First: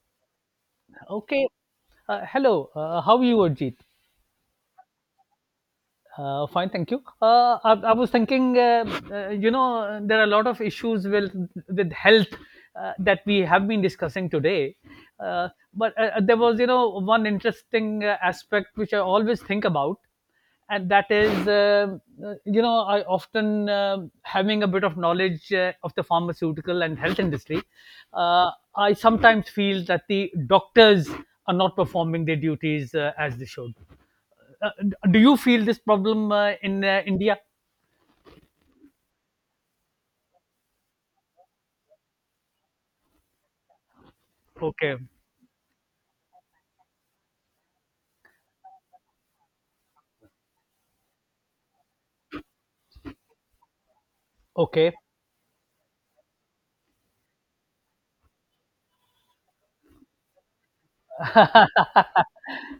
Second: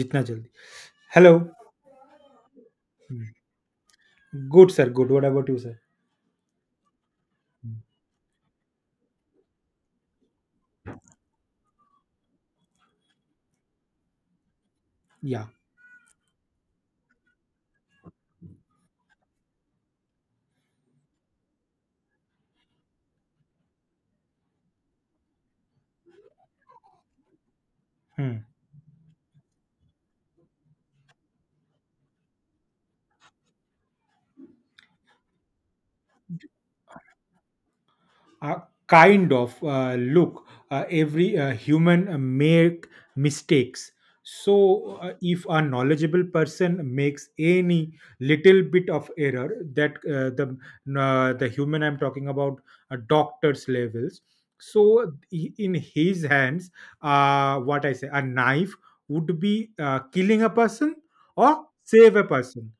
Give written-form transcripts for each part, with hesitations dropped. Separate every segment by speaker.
Speaker 1: जितना जल्दी hello
Speaker 2: Okay. Hello. How are you, Ajit?
Speaker 1: Good sir good what about you sir
Speaker 2: Fine, thank you. I was thinking, there are a lot of issues with health, that we have been discussing today. But there was, one interesting aspect which I always think about. And that is, I often having a bit of knowledge of the pharmaceutical and health industry.
Speaker 1: या
Speaker 2: Uh, I sometimes feel that the doctors are not performing their duties as they should. uh, do you feel this problem in India?
Speaker 1: uh, kind of look, every human make mistakes.
Speaker 2: Okay,
Speaker 1: So if a knowledgeable person makes any little bit of error, that the human I'm talking about, doctors levels.
Speaker 2: okay,
Speaker 1: So in his hands, what I say, a knife would be killing a person or save a person.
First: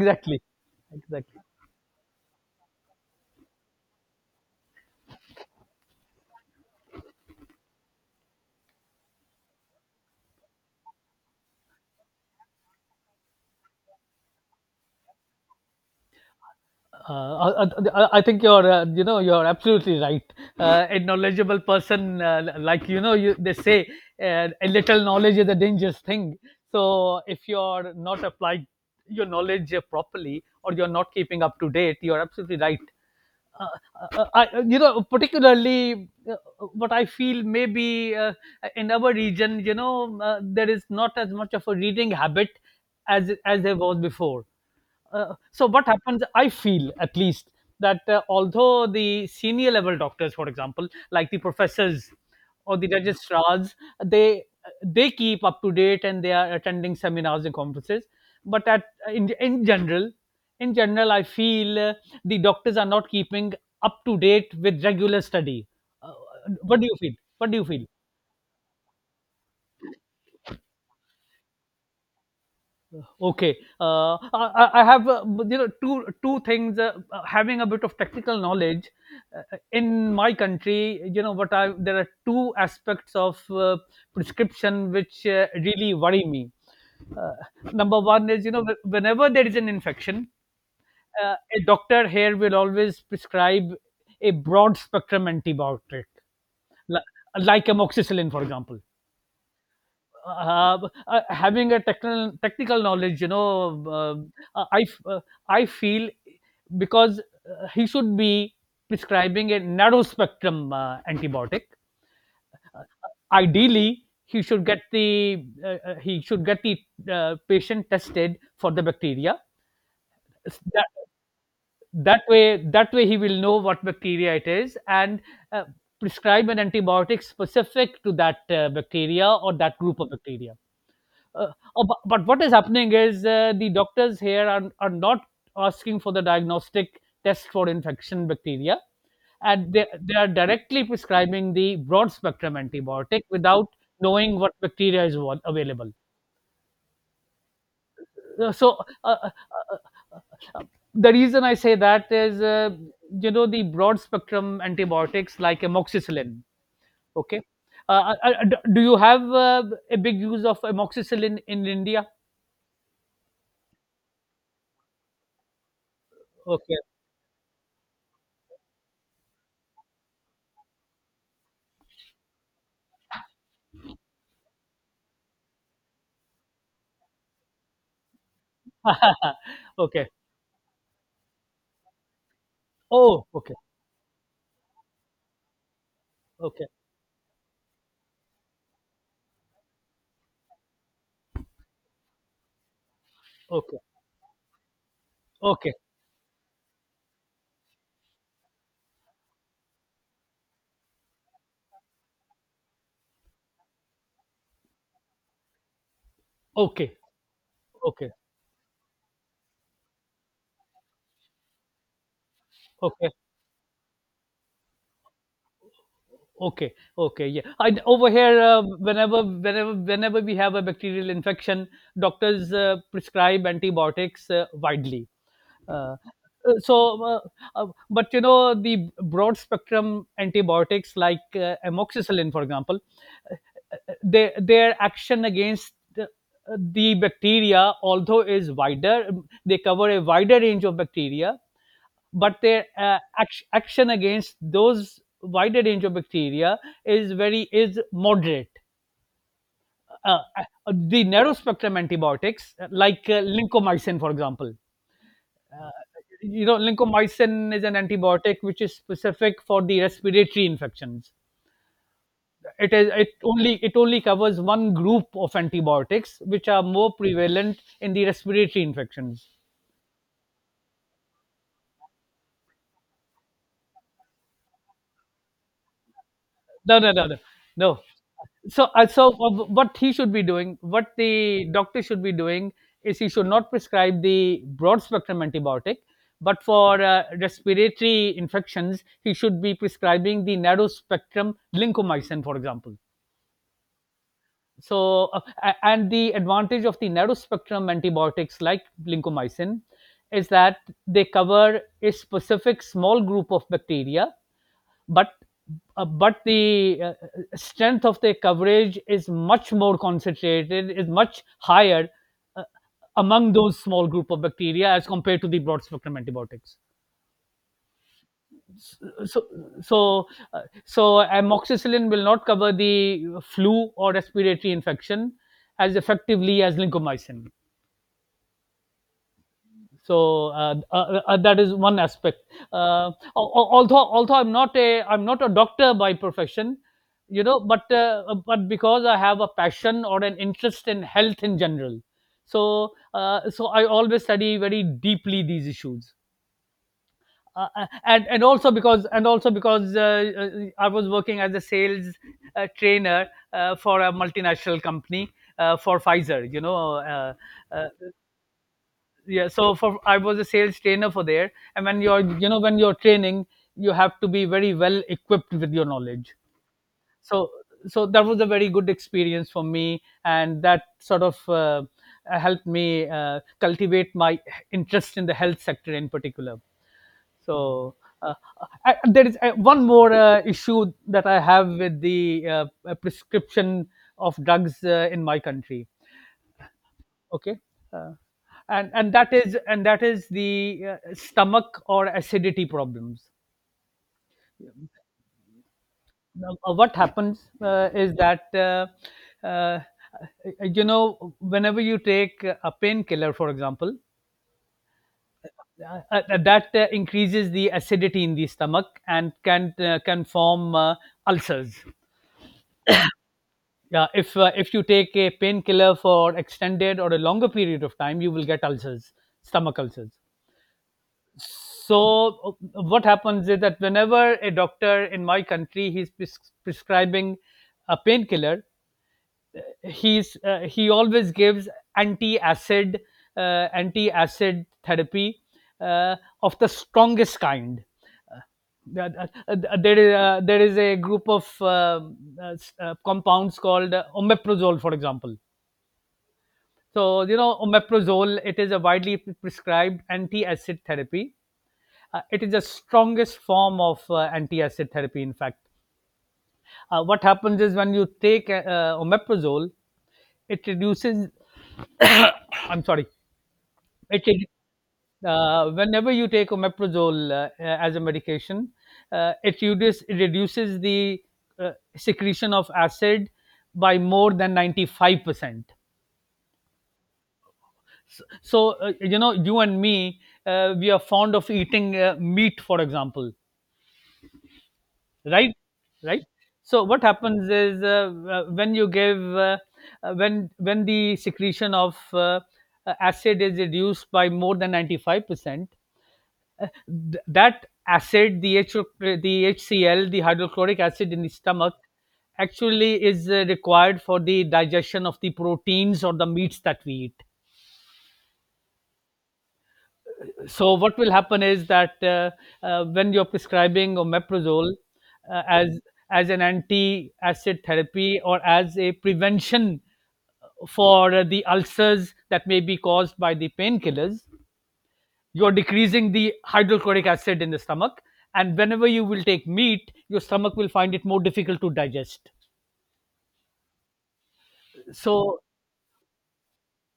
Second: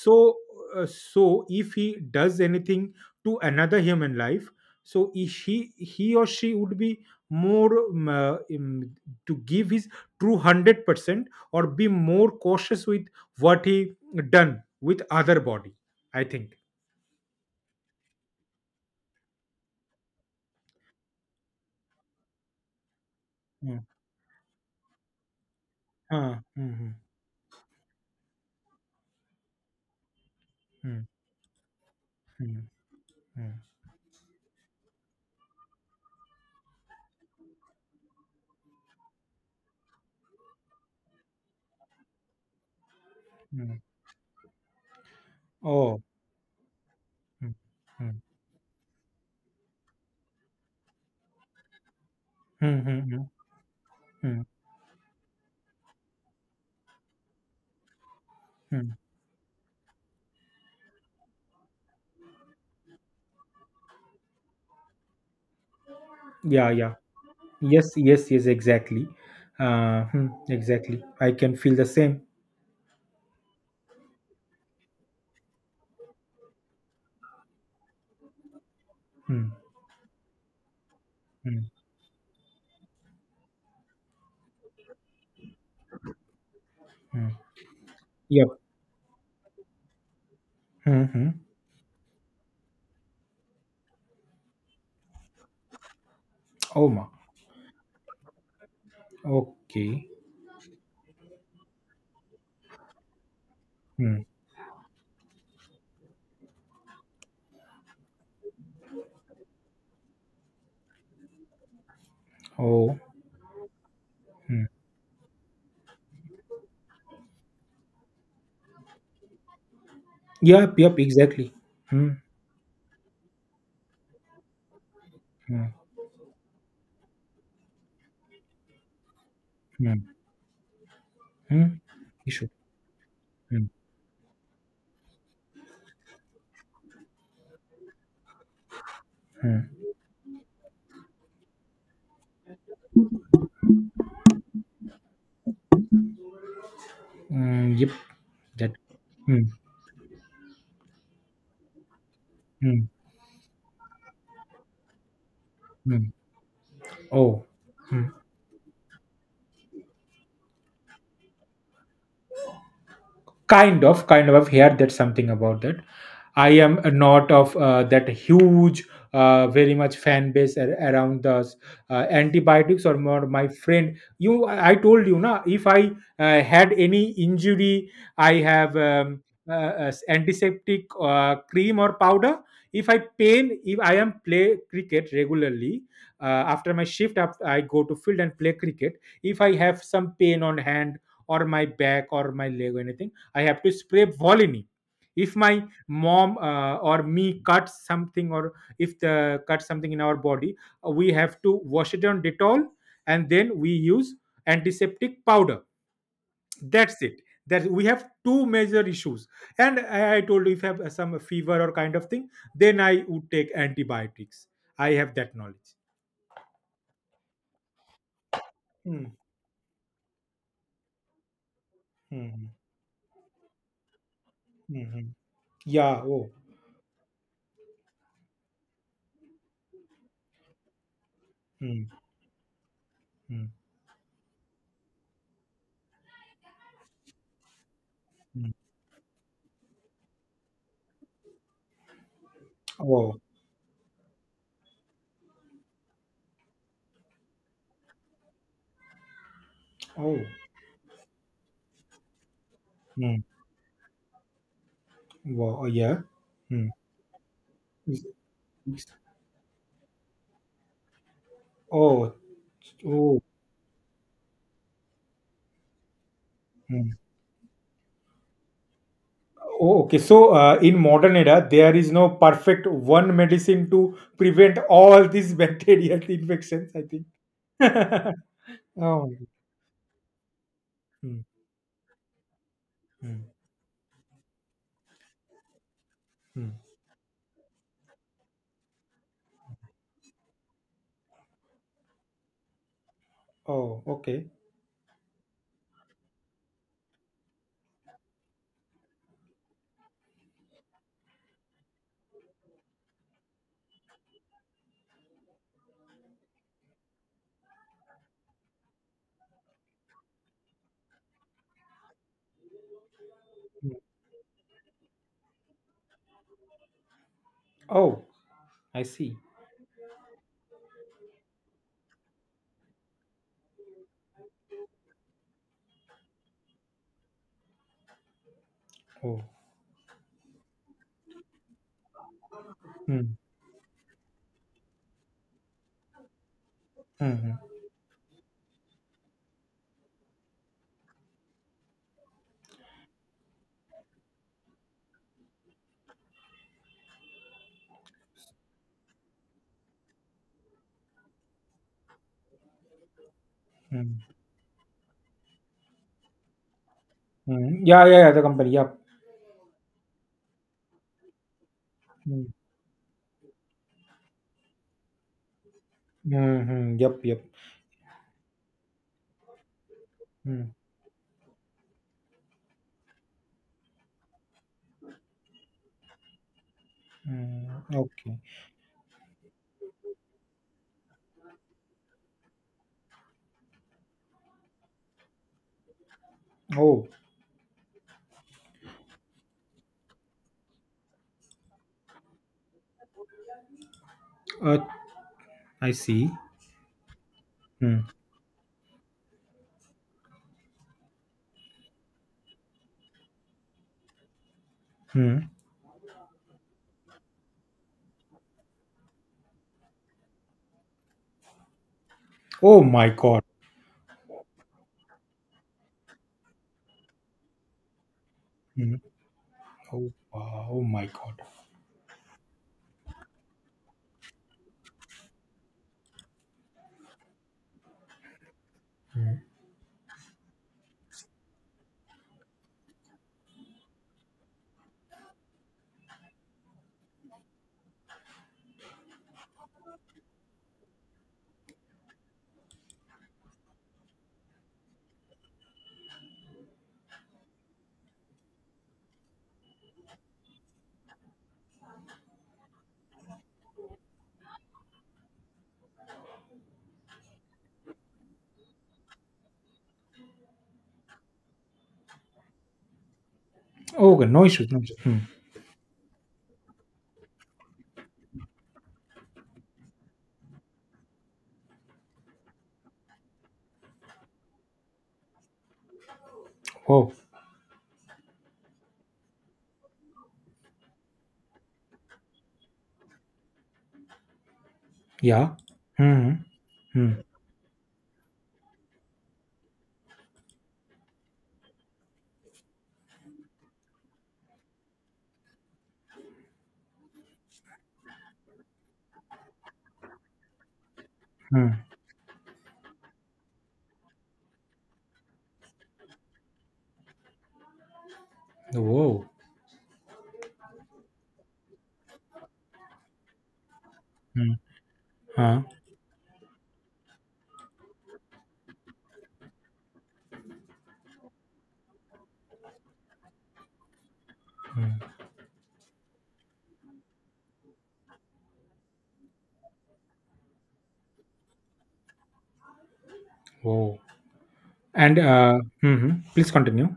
Speaker 1: So so
Speaker 2: exactly.
Speaker 1: if he does anything to another human life, so he or she would be more to give his true 100% or be more cautious with what he done with other body, I think.
Speaker 2: Uh, I, I think you're absolutely right. A knowledgeable person, you, they
Speaker 1: Mm.
Speaker 2: say, a little knowledge is a dangerous thing.
Speaker 1: Ah, mhm,
Speaker 2: So if you're not applying your knowledge properly, or you're
Speaker 1: mm,
Speaker 2: not keeping up to date, you're absolutely
Speaker 1: mm,
Speaker 2: right.
Speaker 1: mm,
Speaker 2: Uh, particularly what I feel maybe in our region, there is not as much of a reading habit as there
Speaker 1: mm.
Speaker 2: was before. So what
Speaker 1: Oh,
Speaker 2: happens, I feel at least,
Speaker 1: mm,
Speaker 2: that
Speaker 1: mm,
Speaker 2: although the senior level doctors, for example, like the professors
Speaker 1: mm,
Speaker 2: or the
Speaker 1: mm, mm,
Speaker 2: registrars,
Speaker 1: mm,
Speaker 2: they they keep up to date and they are attending seminars and conferences. But at
Speaker 1: mm.
Speaker 2: in, in general, I feel the doctors are not keeping up to date with regular study. uh,
Speaker 1: Yeah,
Speaker 2: what do
Speaker 1: yeah.
Speaker 2: you feel? What do you feel?
Speaker 1: Yes, yes, yes, exactly. uh, hmm, exactly, I can feel the same.
Speaker 2: Okay, I have two things. Having a bit of technical knowledge
Speaker 1: Hmm.
Speaker 2: in my country, you know what
Speaker 1: Hmm.
Speaker 2: I there are two aspects of prescription which really worry me.
Speaker 1: Hmm.
Speaker 2: Uh, Number one is,
Speaker 1: Yep.
Speaker 2: whenever there is an infection,
Speaker 1: Mhm.
Speaker 2: a doctor here will always prescribe a broad spectrum antibiotic,
Speaker 1: Oh, ma.
Speaker 2: li- like amoxicillin, for example.
Speaker 1: Okay.
Speaker 2: Uh, uh, having a technical knowledge,
Speaker 1: Hmm.
Speaker 2: um, uh, i f- uh, I feel, because he should be prescribing a narrow spectrum antibiotic. uh,
Speaker 1: Oh.
Speaker 2: Ideally he should
Speaker 1: Mm.
Speaker 2: get the uh, uh, he should get the patient tested for the bacteria. S-
Speaker 1: Yep,
Speaker 2: that,
Speaker 1: yep, exactly. Mm,
Speaker 2: that way he will know what bacteria it is, and uh,
Speaker 1: mm,
Speaker 2: prescribe an antibiotic specific to that bacteria or that group
Speaker 1: mm,
Speaker 2: of bacteria. uh,
Speaker 1: mm.
Speaker 2: oh, but
Speaker 1: You
Speaker 2: what
Speaker 1: should.
Speaker 2: is happening is
Speaker 1: Mm,
Speaker 2: the doctors here are not asking for the diagnostic test for infection bacteria, and they,
Speaker 1: mm,
Speaker 2: they are directly prescribing the broad spectrum antibiotic without knowing what bacteria is available.
Speaker 1: mm, yep. That.
Speaker 2: So, uh, uh,
Speaker 1: Mm,
Speaker 2: uh, uh, the reason I say that is,
Speaker 1: mm,
Speaker 2: the broad spectrum antibiotics like
Speaker 1: mm.
Speaker 2: amoxicillin. Okay.
Speaker 1: Oh. Mm.
Speaker 2: Do you have a big use of amoxicillin in India?
Speaker 1: Kind of, I've heard that, something about that. I am
Speaker 2: Okay.
Speaker 1: not of that huge, very much fan base around the antibiotics or more. My friend, you, I told you na, if I had any injury, I have as
Speaker 2: Okay.
Speaker 1: antiseptic cream or powder. If I
Speaker 2: Oh,
Speaker 1: pain,
Speaker 2: okay.
Speaker 1: if I am play cricket regularly,
Speaker 2: Okay.
Speaker 1: after my shift up, I go to field and play cricket. If I have some pain on hand or my back or my leg or anything, I have to
Speaker 2: Okay.
Speaker 1: spray Volini. If my
Speaker 2: Okay.
Speaker 1: mom or me cuts something, or if the cuts something in our body, we have to wash it on Dettol, and then we use antiseptic powder.
Speaker 2: Okay.
Speaker 1: That's it. That we have
Speaker 2: Okay.
Speaker 1: two major issues. And I told you if I have some fever or kind of thing, then I
Speaker 2: Okay.
Speaker 1: would take antibiotics. I have that knowledge.
Speaker 2: Okay. Okay. Yeah. I over here,
Speaker 1: Mm,
Speaker 2: whenever we have a bacterial infection,
Speaker 1: mm,
Speaker 2: doctors prescribe antibiotics widely.
Speaker 1: mhm.
Speaker 2: Uh,
Speaker 1: Yeah. Oh.
Speaker 2: so, but you know, the broad spectrum antibiotics like
Speaker 1: Mm,
Speaker 2: amoxicillin, for example, uh,
Speaker 1: mm,
Speaker 2: their action against the bacteria, although is
Speaker 1: mm.
Speaker 2: wider, they cover a wider range of bacteria, but their
Speaker 1: Oh.
Speaker 2: action against those wider range of bacteria is very is moderate.
Speaker 1: Oh.
Speaker 2: The narrow spectrum antibiotics, like
Speaker 1: Mm.
Speaker 2: lincomycin, for example.
Speaker 1: Wow.
Speaker 2: uh,
Speaker 1: Yeah. Mm.
Speaker 2: Lincomycin is an antibiotic which is specific for the respiratory infections.
Speaker 1: Oh, oh,
Speaker 2: It only covers one group of antibiotics which are more
Speaker 1: mm.
Speaker 2: prevalent in the respiratory infections.
Speaker 1: Oh, okay. So, in modern era, there is no perfect one medicine to prevent all these bacterial infections,
Speaker 2: No,
Speaker 1: I
Speaker 2: no,
Speaker 1: think.
Speaker 2: no, no, no. So,
Speaker 1: Oh, my God.
Speaker 2: what he should be doing, what
Speaker 1: Mm,
Speaker 2: the doctor should be doing, is he
Speaker 1: mm,
Speaker 2: should not prescribe the broad spectrum antibiotic, but
Speaker 1: mm.
Speaker 2: for respiratory infections, he should be prescribing the narrow spectrum lincomycin, for example.
Speaker 1: Oh, okay.
Speaker 2: And the advantage of the narrow spectrum antibiotics like lincomycin is that they cover a specific small group of bacteria. but but the strength of their coverage is much more concentrated is much higher uh, among those
Speaker 1: Mm.
Speaker 2: small group of bacteria as compared to the broad spectrum antibiotics.
Speaker 1: Oh, I see.
Speaker 2: So so uh, so amoxicillin will not cover the flu or respiratory infection as effectively as lincomycin.
Speaker 1: Oh,
Speaker 2: That is one aspect. uh,
Speaker 1: mm,
Speaker 2: al- al- although although I'm not a doctor by profession,
Speaker 1: mm,
Speaker 2: but because I have a passion or an interest in health in general. So I always study very deeply these issues. And also because I was working as a sales trainer for a
Speaker 1: mm,
Speaker 2: multinational company, for Pfizer. You know,
Speaker 1: mm.
Speaker 2: uh,
Speaker 1: Yeah, yeah, yeah, the company. Yep.
Speaker 2: yeah. So for I was a sales trainer for there, and when
Speaker 1: Mm,
Speaker 2: you're training, you have to be very well equipped with your knowledge.
Speaker 1: mm, yep, yep.
Speaker 2: So so that was a very good experience for me, and
Speaker 1: Mm,
Speaker 2: that sort of. Helped me cultivate my interest in the health sector in particular.
Speaker 1: mm,
Speaker 2: so uh,
Speaker 1: okay.
Speaker 2: there is one more issue that I have with the prescription of drugs in my country.
Speaker 1: Oh,
Speaker 2: Okay. Uh, and and that is and that is the stomach or acidity problems.
Speaker 1: uh, I see.
Speaker 2: Now, what happens
Speaker 1: Mm,
Speaker 2: is that, uh, uh, whenever you take a painkiller, for example,
Speaker 1: mm.
Speaker 2: that increases the acidity in the stomach and can form ulcers.
Speaker 1: Oh, my God.
Speaker 2: Yeah, if you take a painkiller for extended or a longer period of time, you will get
Speaker 1: Hmm.
Speaker 2: ulcers, stomach
Speaker 1: Oh,
Speaker 2: ulcers.
Speaker 1: wow, oh my God.
Speaker 2: So, what happens is that whenever a doctor in my country, prescribing a painkiller,
Speaker 1: Hmm.
Speaker 2: he always gives anti-acid, anti-acid therapy uh, of the strongest kind. Uh, uh, uh, there is a group of compounds called omeprazole, for example. So, omeprazole, it is a widely prescribed anti-acid therapy. It is the strongest form of anti-acid therapy, in fact. What happens is when you take omeprazole, it reduces, I'm sorry,
Speaker 1: Oh, okay, no
Speaker 2: it,
Speaker 1: issues. No issues. Hmm.
Speaker 2: whenever you take omeprazole, as a medication, it reduces the uh, secretion of acid by more than 95%.
Speaker 1: Oh,
Speaker 2: So, you and me, we are fond of eating meat, for example,
Speaker 1: yeah.
Speaker 2: right? Right?
Speaker 1: Hmm.
Speaker 2: So what
Speaker 1: Hmm.
Speaker 2: happens is, when you give uh, when the secretion of acid is reduced by more than 95%. That acid, the HCl, the hydrochloric acid in the
Speaker 1: Hmm.
Speaker 2: stomach actually is required for the digestion of the proteins or the meats that we eat.
Speaker 1: Whoa.
Speaker 2: So what will happen is that, when you're prescribing
Speaker 1: Hmm.
Speaker 2: omeprazole
Speaker 1: Huh.
Speaker 2: as an anti-acid therapy or as a prevention for the ulcers that may be caused by the painkillers,
Speaker 1: Hmm.
Speaker 2: you're decreasing the hydrochloric acid in the stomach. And whenever you will take meat, your stomach will find it more difficult to digest.
Speaker 1: Whoa. And
Speaker 2: So,
Speaker 1: hmm, hmm, please continue.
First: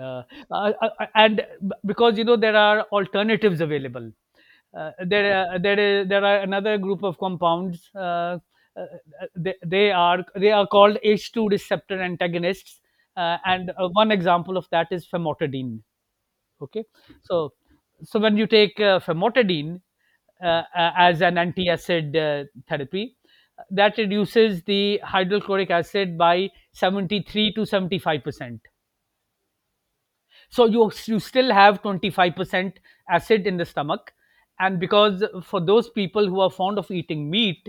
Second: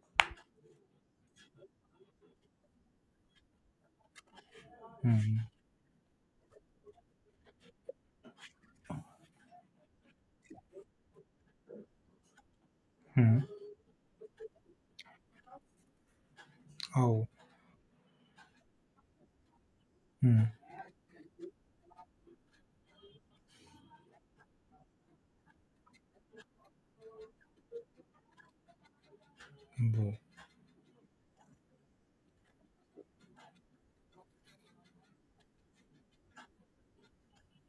Speaker 2: Uh, because you know there are alternatives available.
Speaker 1: Hmm.
Speaker 2: There are another group of compounds, uh, they are called H2 receptor antagonists,
Speaker 1: Hmm.
Speaker 2: and one example of that is famotidine. Okay.
Speaker 1: Oh.
Speaker 2: So so when you take famotidine
Speaker 1: Hmm.
Speaker 2: as an antiacid therapy that reduces the hydrochloric acid by 73 to 75%.
Speaker 1: Whoa.
Speaker 2: So you still have 25% acid in the stomach. And because for those people who are fond of eating meat,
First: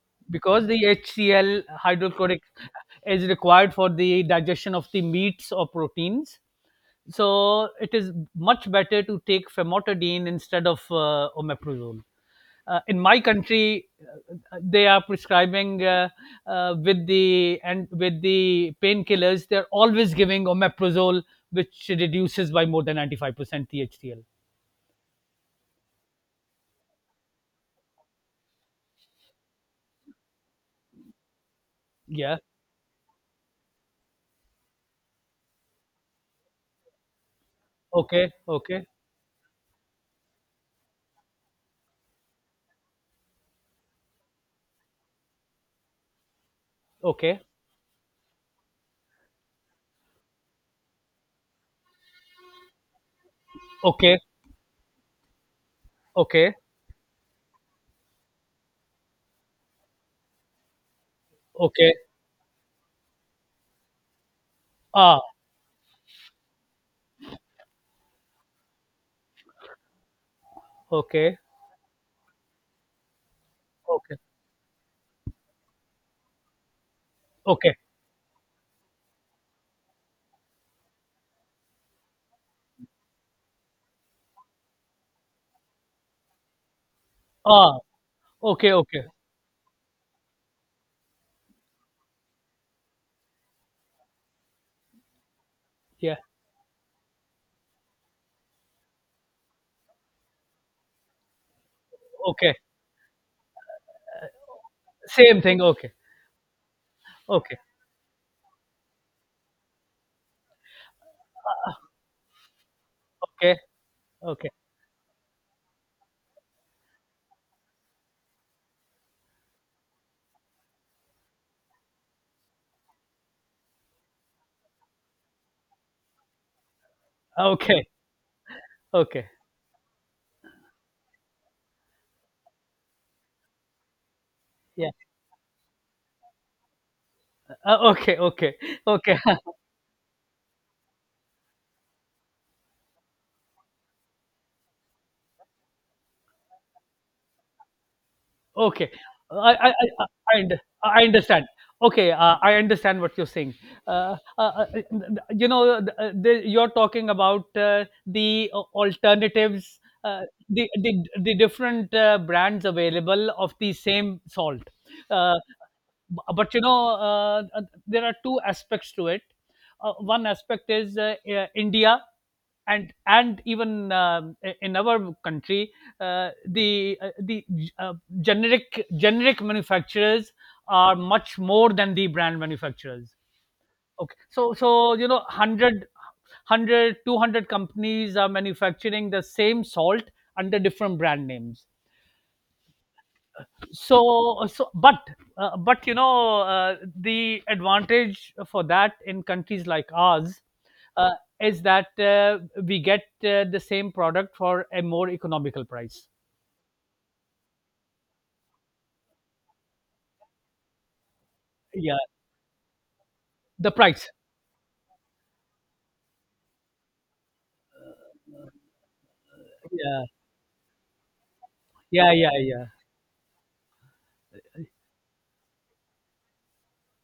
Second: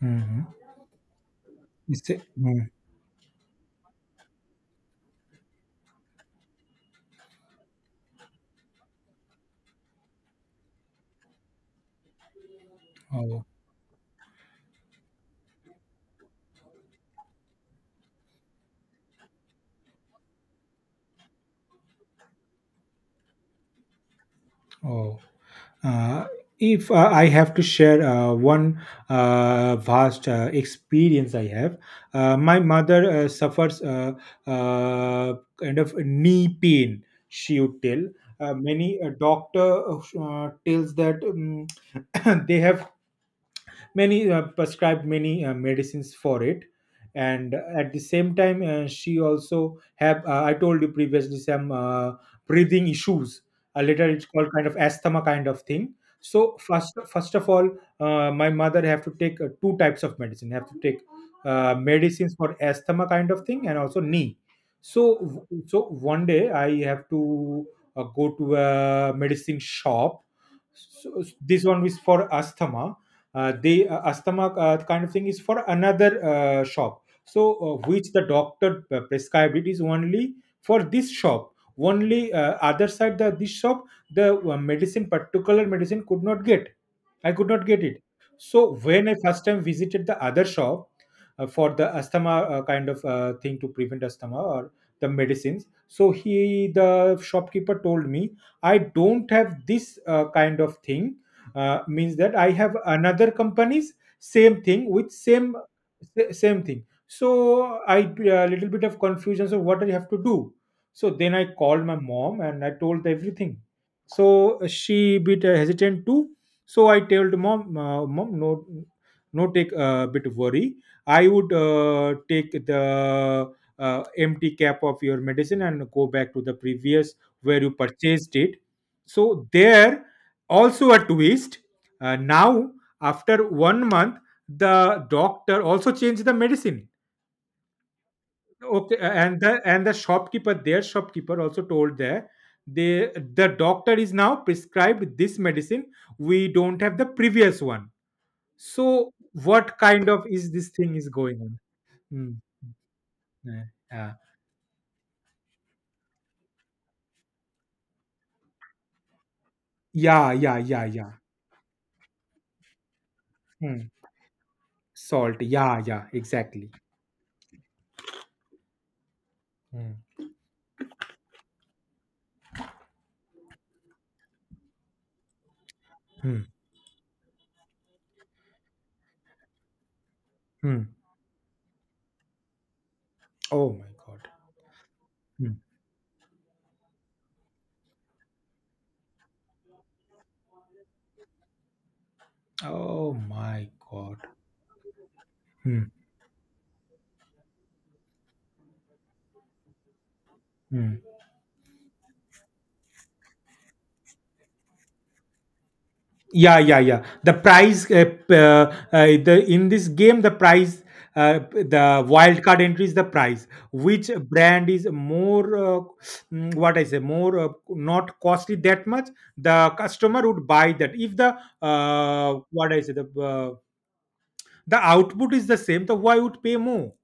Speaker 1: Hmm. Hmm.
Speaker 2: because the HCl
Speaker 1: Is it?
Speaker 2: hydrochloric
Speaker 1: Hmm.
Speaker 2: is required for the digestion of the meats or proteins, so it is much better to take famotidine instead of omeprazole. In my
Speaker 1: Oh.
Speaker 2: country, uh, they are prescribing, with the painkillers they're always giving omeprazole, which reduces by more than 95%. Thtl
Speaker 1: Oh. Uh, if I have to share one vast experience I have,
Speaker 2: Yeah.
Speaker 1: my mother suffers kind of knee pain. She would tell
Speaker 2: Okay, okay,
Speaker 1: many a doctor tells that they have many prescribed many medicines for it.
Speaker 2: okay,
Speaker 1: And at the same time, she also have, I told you previously, some breathing issues, later
Speaker 2: okay,
Speaker 1: it's called kind of asthma kind of thing.
Speaker 2: okay,
Speaker 1: So first of all, my mother have to take two types of medicine have to take,
Speaker 2: okay.
Speaker 1: medicines for asthma kind of thing and also knee.
Speaker 2: Ah.
Speaker 1: So so one day I have to go to a medicine shop. So
Speaker 2: Okay,
Speaker 1: this one is for asthma. They
Speaker 2: okay,
Speaker 1: asthma kind of thing is for another shop. So
Speaker 2: okay.
Speaker 1: which the doctor prescribed it is only for this shop only. Other side the this shop, the medicine particular medicine could not get. I could not
Speaker 2: Ah.
Speaker 1: get it.
Speaker 2: Okay,
Speaker 1: So
Speaker 2: okay.
Speaker 1: when I first time visited the other shop for the asthma, kind of thing to prevent asthma, or the medicines, so
Speaker 2: Yeah.
Speaker 1: he, the shopkeeper, told me, I don't have this kind of thing, means that I
Speaker 2: Okay,
Speaker 1: have another companies, same thing with
Speaker 2: same
Speaker 1: same,
Speaker 2: thing. Okay,
Speaker 1: same thing. So
Speaker 2: okay,
Speaker 1: I, a little bit of confusion, so what I have to do. So then I called my mom and I told
Speaker 2: okay.
Speaker 1: everything. So
Speaker 2: Okay.
Speaker 1: she bit hesitant too. So I told mom, mom, no, no, take a bit worry. I would take the empty cap of your medicine and go back to the previous where you
Speaker 2: Okay.
Speaker 1: purchased it.
Speaker 2: Okay.
Speaker 1: So there, also a twist. Now, after 1 month,
Speaker 2: Yeah.
Speaker 1: the doctor also changed the medicine.
Speaker 2: Okay. Okay.
Speaker 1: Okay,
Speaker 2: Okay.
Speaker 1: and the shopkeeper, their shopkeeper also told there, they, the doctor is now prescribed this medicine. We don't have the previous one.
Speaker 2: Okay.
Speaker 1: So
Speaker 2: I I I
Speaker 1: what
Speaker 2: I
Speaker 1: kind of
Speaker 2: I
Speaker 1: is
Speaker 2: und-
Speaker 1: this thing
Speaker 2: I
Speaker 1: is going
Speaker 2: understand. Okay,
Speaker 1: on?
Speaker 2: I understand what you're saying.
Speaker 1: Mm, yeah,
Speaker 2: Uh, uh, uh, you're talking about the alternatives, uh,
Speaker 1: yeah, yeah, yeah,
Speaker 2: the,
Speaker 1: yeah,
Speaker 2: the
Speaker 1: yeah.
Speaker 2: the different brands available of the
Speaker 1: Hmm.
Speaker 2: same salt. Uh,
Speaker 1: Salt. Yeah, yeah,
Speaker 2: but you
Speaker 1: exactly.
Speaker 2: know, there are two aspects to it.
Speaker 1: Hmm.
Speaker 2: One aspect is India and even in our country
Speaker 1: Hmm.
Speaker 2: the uh, generic manufacturers
Speaker 1: Hmm.
Speaker 2: are much more than the brand manufacturers.
Speaker 1: Oh my
Speaker 2: Okay,
Speaker 1: god.
Speaker 2: so you know,
Speaker 1: Hmm.
Speaker 2: hundred hundred two hundred companies are manufacturing the same salt under different brand names.
Speaker 1: Oh my god.
Speaker 2: So
Speaker 1: Hmm,
Speaker 2: but you know, the advantage for that in countries like ours
Speaker 1: hmm.
Speaker 2: uh, is that we get the same product for a more economical price.
Speaker 1: Yeah, yeah, yeah. The prize, the, in this game, the prize,
Speaker 2: Yeah,
Speaker 1: the wild card entry is the prize.
Speaker 2: the price.
Speaker 1: Which brand is more, what I say, more not costly that much? The
Speaker 2: Yeah,
Speaker 1: customer would buy that. If the
Speaker 2: yeah, yeah, yeah.
Speaker 1: what I say, the output is the same, the why would pay more?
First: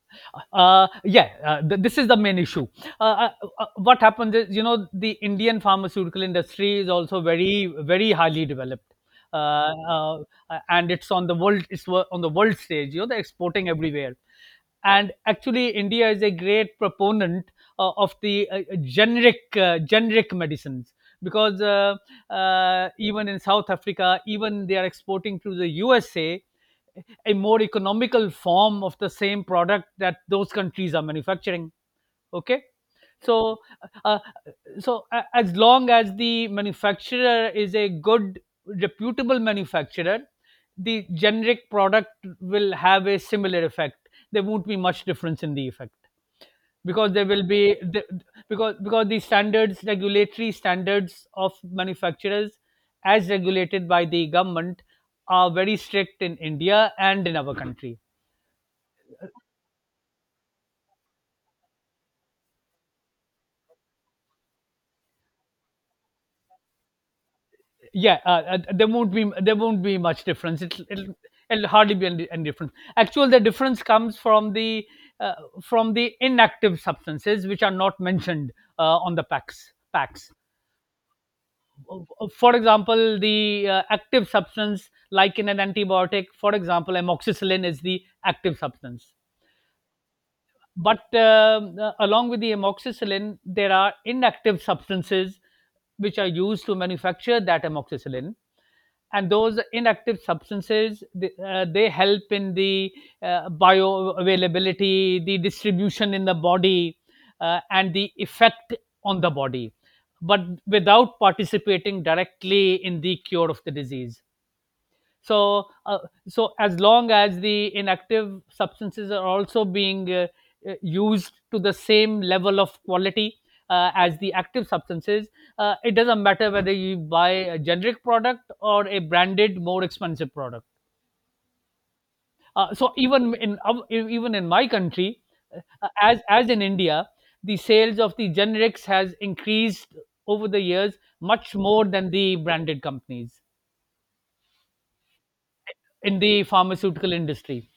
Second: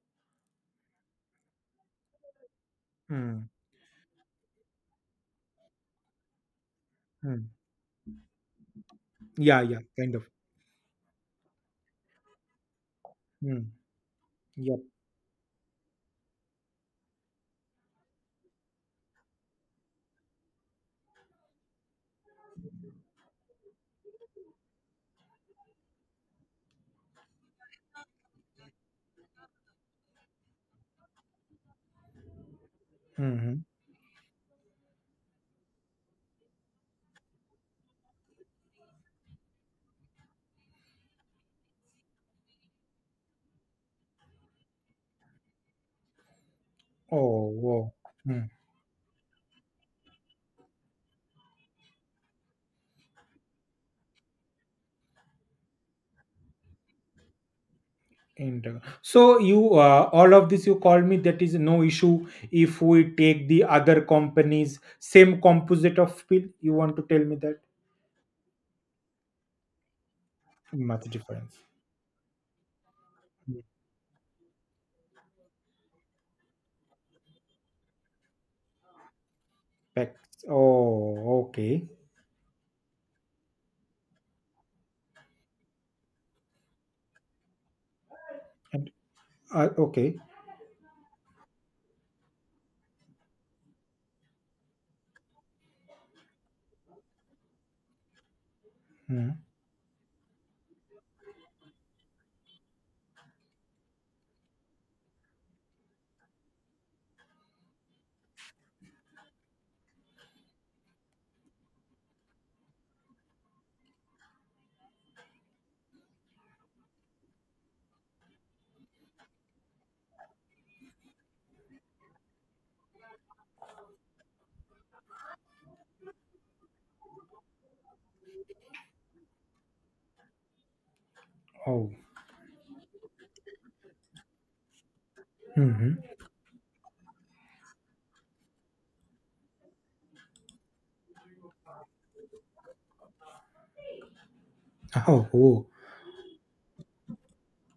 Speaker 2: Yeah, this is the main issue. uh, uh,
Speaker 1: Hmm,
Speaker 2: what happens is, you know, the Indian pharmaceutical industry is also
Speaker 1: hmm.
Speaker 2: very, very highly developed.
Speaker 1: Yeah,
Speaker 2: uh,
Speaker 1: yeah, kind
Speaker 2: uh,
Speaker 1: of.
Speaker 2: and it's on the world, it's on the world stage. You know, they're
Speaker 1: Hmm.
Speaker 2: exporting everywhere.
Speaker 1: Yep.
Speaker 2: And actually India is a great proponent of the generic medicines, because even in South Africa, even they are exporting to the USA a more economical form of the same product that those countries are manufacturing. Okay. So
Speaker 1: Hmm.
Speaker 2: uh, as long as the manufacturer is a good, reputable manufacturer, the generic product will have a similar effect. There won't be much difference in the effect, because there
Speaker 1: Oh,
Speaker 2: will be
Speaker 1: wow.
Speaker 2: because the standards, regulatory standards of manufacturers as regulated by the government are very strict in India and in our country.
Speaker 1: Inter- so you all of this you called me that is no issue if we take the other companies same composite of pill. You want to tell me that
Speaker 2: Yeah, there won't be much difference.
Speaker 1: much difference?
Speaker 2: It'll hardly be any difference. Actually, the difference comes uh, from the inactive substances which are not mentioned on the packs.
Speaker 1: Packs. Oh, okay.
Speaker 2: For example, the active substance, like in an antibiotic, for example, amoxicillin is the active
Speaker 1: And
Speaker 2: substance.
Speaker 1: okay.
Speaker 2: But along with the amoxicillin, there are inactive substances which are used to manufacture that amoxicillin.
Speaker 1: Hmm.
Speaker 2: And those inactive substances, they help in the bioavailability, the distribution in the body, and the effect on the body, but without participating directly in the cure of the disease. So uh, so as long as the inactive substances are also being used to the same level of quality as the active substances, it doesn't matter whether you buy a generic product or a branded, more expensive product.
Speaker 1: Oh.
Speaker 2: So even in even in my country, uh,
Speaker 1: Hmm.
Speaker 2: as as in India, the sales of the generics has increased over the years much more than the branded companies
Speaker 1: Oh, oh.
Speaker 2: in the pharmaceutical industry.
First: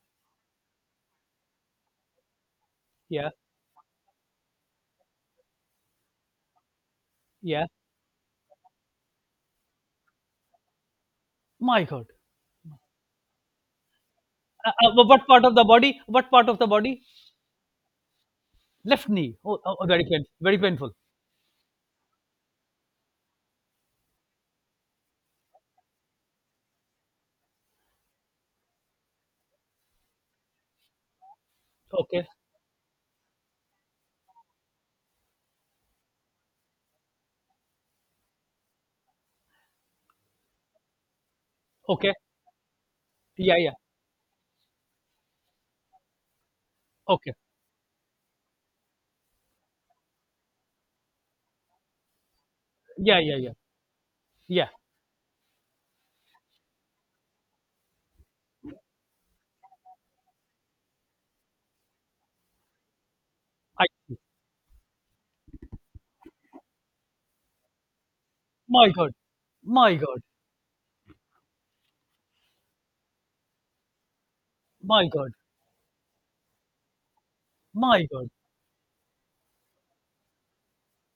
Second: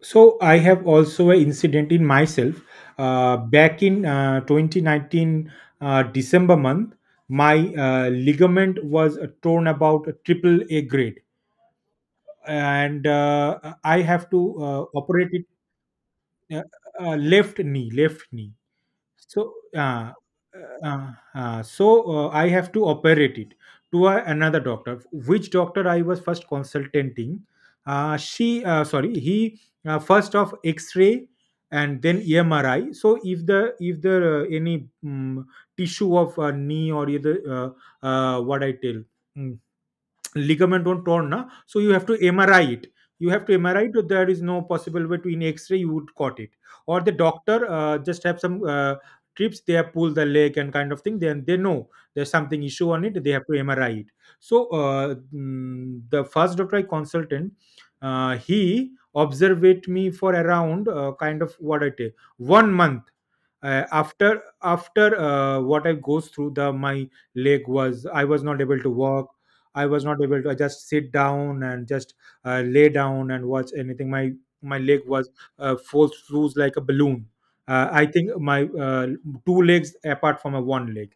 Speaker 1: So I have also an incident in myself.
Speaker 2: Yeah,
Speaker 1: Back in 2019 December month,
Speaker 2: yeah.
Speaker 1: my ligament was torn about a triple A grade,
Speaker 2: My God!
Speaker 1: and I have to
Speaker 2: What
Speaker 1: operate it.
Speaker 2: part of the body? What part of
Speaker 1: uh,
Speaker 2: the body?
Speaker 1: left knee, left knee.
Speaker 2: Left knee.
Speaker 1: So,
Speaker 2: Oh, oh, oh, very painful. Very painful.
Speaker 1: so I have to operate it. To a, another doctor, which doctor I was first consulting. She, sorry, he first of X-ray and then
Speaker 2: Okay.
Speaker 1: MRI. So if the if there any tissue of knee or either what I tell. mm, ligament won't torn na, so you have
Speaker 2: Okay.
Speaker 1: to MRI it. you have
Speaker 2: Yeah.
Speaker 1: to
Speaker 2: Yeah.
Speaker 1: mri it There is no possible way to, in X-ray you would caught it, or the
Speaker 2: Okay.
Speaker 1: doctor just have some trips, they have pulled the leg and kind of thing, then they know there's something issue on
Speaker 2: Yeah.
Speaker 1: it, they
Speaker 2: Yeah.
Speaker 1: have to
Speaker 2: Yeah.
Speaker 1: MRI it. So
Speaker 2: Yeah.
Speaker 1: the first doctor I consultant, he observed me for around kind of what I take 1 month. uh,
Speaker 2: I see.
Speaker 1: after after uh, what I goes through, the my leg was, I was not able to
Speaker 2: My God.
Speaker 1: walk. I
Speaker 2: My
Speaker 1: was not
Speaker 2: God.
Speaker 1: able to, I just sit down and just lay down and watch anything. My leg
Speaker 2: My
Speaker 1: was
Speaker 2: God.
Speaker 1: falls through like a balloon. I
Speaker 2: My God.
Speaker 1: think my two legs apart from a one leg.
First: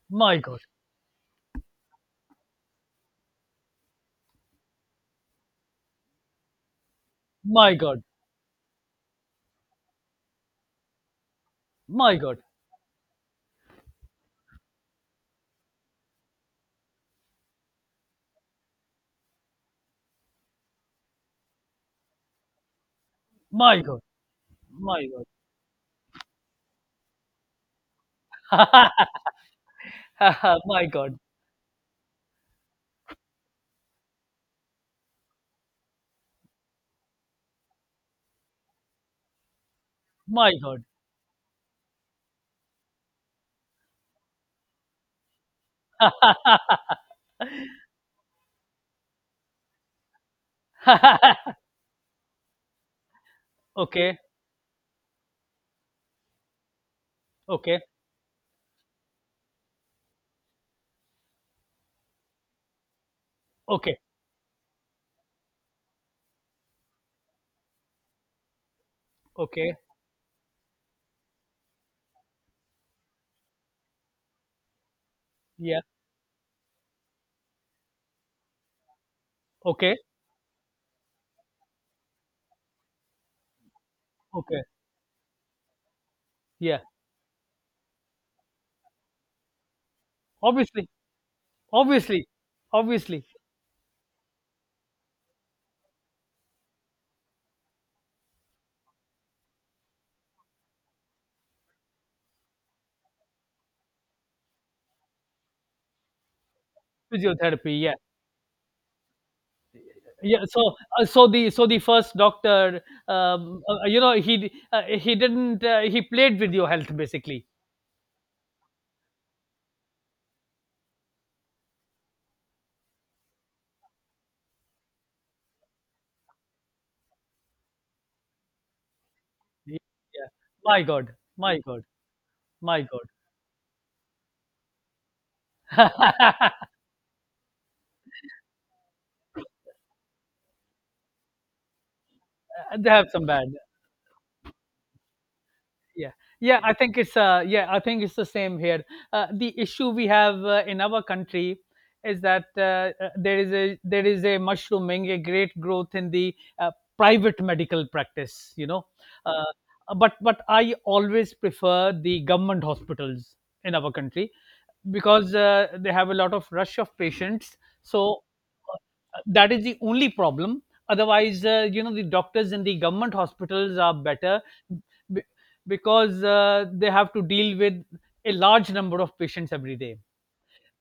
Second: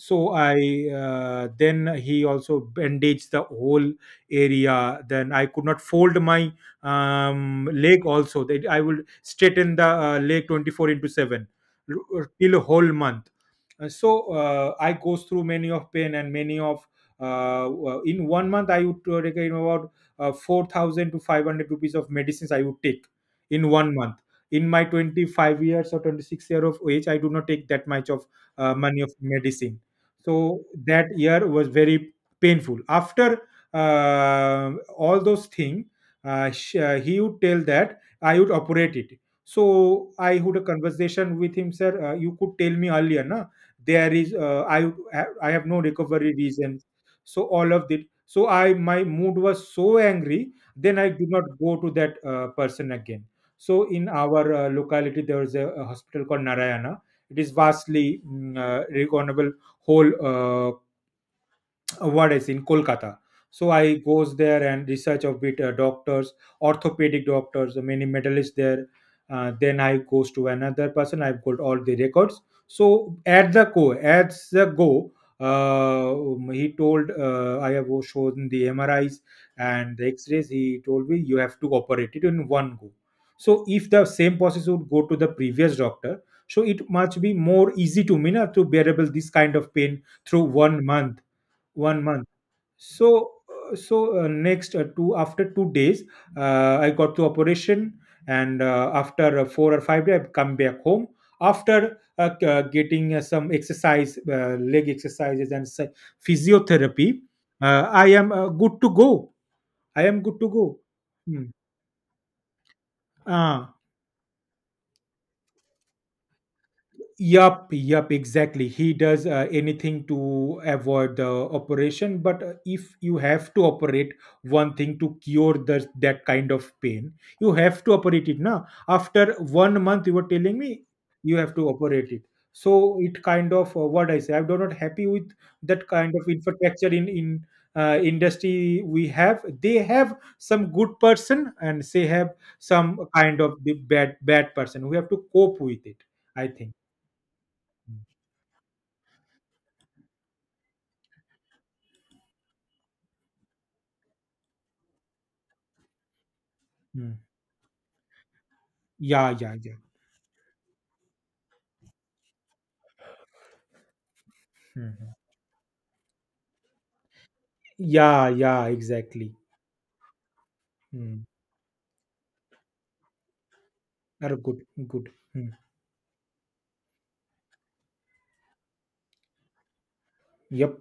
Speaker 1: So
Speaker 2: My
Speaker 1: I,
Speaker 2: God.
Speaker 1: then he also bandaged the whole area. Then I could not fold my
Speaker 2: My God.
Speaker 1: leg also, that I will straighten the leg 24 into 7
Speaker 2: My God.
Speaker 1: till whole month. So I goes through many of pain and many of in 1 month, I would take, you know, about 4,000 to 500 rupees of medicines I would take in
Speaker 2: My
Speaker 1: one
Speaker 2: God.
Speaker 1: month In my
Speaker 2: My God.
Speaker 1: 25 years or 26 year of age, I do not take that much of money of medicine. So
Speaker 2: My
Speaker 1: that
Speaker 2: God.
Speaker 1: year was very painful. After all those things, he would tell that I would operate it. So I
Speaker 2: My
Speaker 1: had a
Speaker 2: God.
Speaker 1: conversation with him, sir, you could tell me earlier na, there is I have no recovery reasons. So all of it, so I, my mood was so angry. Then I did not go to that person again. So in
Speaker 2: Okay.
Speaker 1: our locality there is a hospital called Narayana. It is
Speaker 2: Okay.
Speaker 1: vastly recognizable whole what is in Kolkata. So I
Speaker 2: Okay.
Speaker 1: goes there and research a bit doctors, orthopedic doctors, many medalists there.
Speaker 2: Okay.
Speaker 1: Then I goes to another person. I've got all the records. So at the go,
Speaker 2: Yeah.
Speaker 1: he told, I have shown the MRIs
Speaker 2: Okay.
Speaker 1: and the X-rays. He told me you have to operate it in one go. So if the same
Speaker 2: Okay.
Speaker 1: process would go to the previous doctor, so
Speaker 2: Yeah.
Speaker 1: it must be more easy to me na, to bearable this kind of pain through
Speaker 2: Obviously.
Speaker 1: one
Speaker 2: Obviously.
Speaker 1: month
Speaker 2: Obviously.
Speaker 1: So next 2 days, I got to operation. And after 4 or 5 days I come back home. After getting some exercise, leg exercises and physiotherapy,
Speaker 2: Physiotherapy. Yeah.
Speaker 1: I am good to go. i am good
Speaker 2: Yeah,
Speaker 1: to
Speaker 2: so
Speaker 1: go
Speaker 2: uh, so
Speaker 1: Hmm.
Speaker 2: the so the first doctor,
Speaker 1: Ah.
Speaker 2: you know, he d- he didn't he played with your health, basically.
Speaker 1: Yup, yup, exactly. He does anything to avoid the operation. But if you have to operate one thing to cure that kind of pain, you have to operate it now. After 1 month, you were
Speaker 2: Yeah,
Speaker 1: telling
Speaker 2: my
Speaker 1: me
Speaker 2: God,
Speaker 1: you have
Speaker 2: my
Speaker 1: to
Speaker 2: God,
Speaker 1: operate it.
Speaker 2: my
Speaker 1: So
Speaker 2: God.
Speaker 1: it kind of what I say. I'm not happy with that kind of infrastructure in industry we have. They have some good person and they have
Speaker 2: They
Speaker 1: some
Speaker 2: have some
Speaker 1: kind
Speaker 2: bad.
Speaker 1: of the bad person. We have to cope with it.
Speaker 2: Yeah,
Speaker 1: I
Speaker 2: yeah
Speaker 1: think.
Speaker 2: I think it's the same here. The issue we have in our country is that there is a mushrooming, a great growth in the
Speaker 1: Hmm.
Speaker 2: private medical practice, you know.
Speaker 1: Yeah,
Speaker 2: uh,
Speaker 1: yeah, yeah.
Speaker 2: but I always prefer the government hospitals in our country,
Speaker 1: Mhm.
Speaker 2: because they have a lot of rush of patients. So
Speaker 1: Yeah, yeah,
Speaker 2: uh,
Speaker 1: exactly.
Speaker 2: that is the only problem.
Speaker 1: Hmm.
Speaker 2: Otherwise, you know, the doctors in the government hospitals are
Speaker 1: Are
Speaker 2: better,
Speaker 1: good, good.
Speaker 2: b-
Speaker 1: Hmm.
Speaker 2: because they have to deal with a large number of patients every day.
Speaker 1: Yep.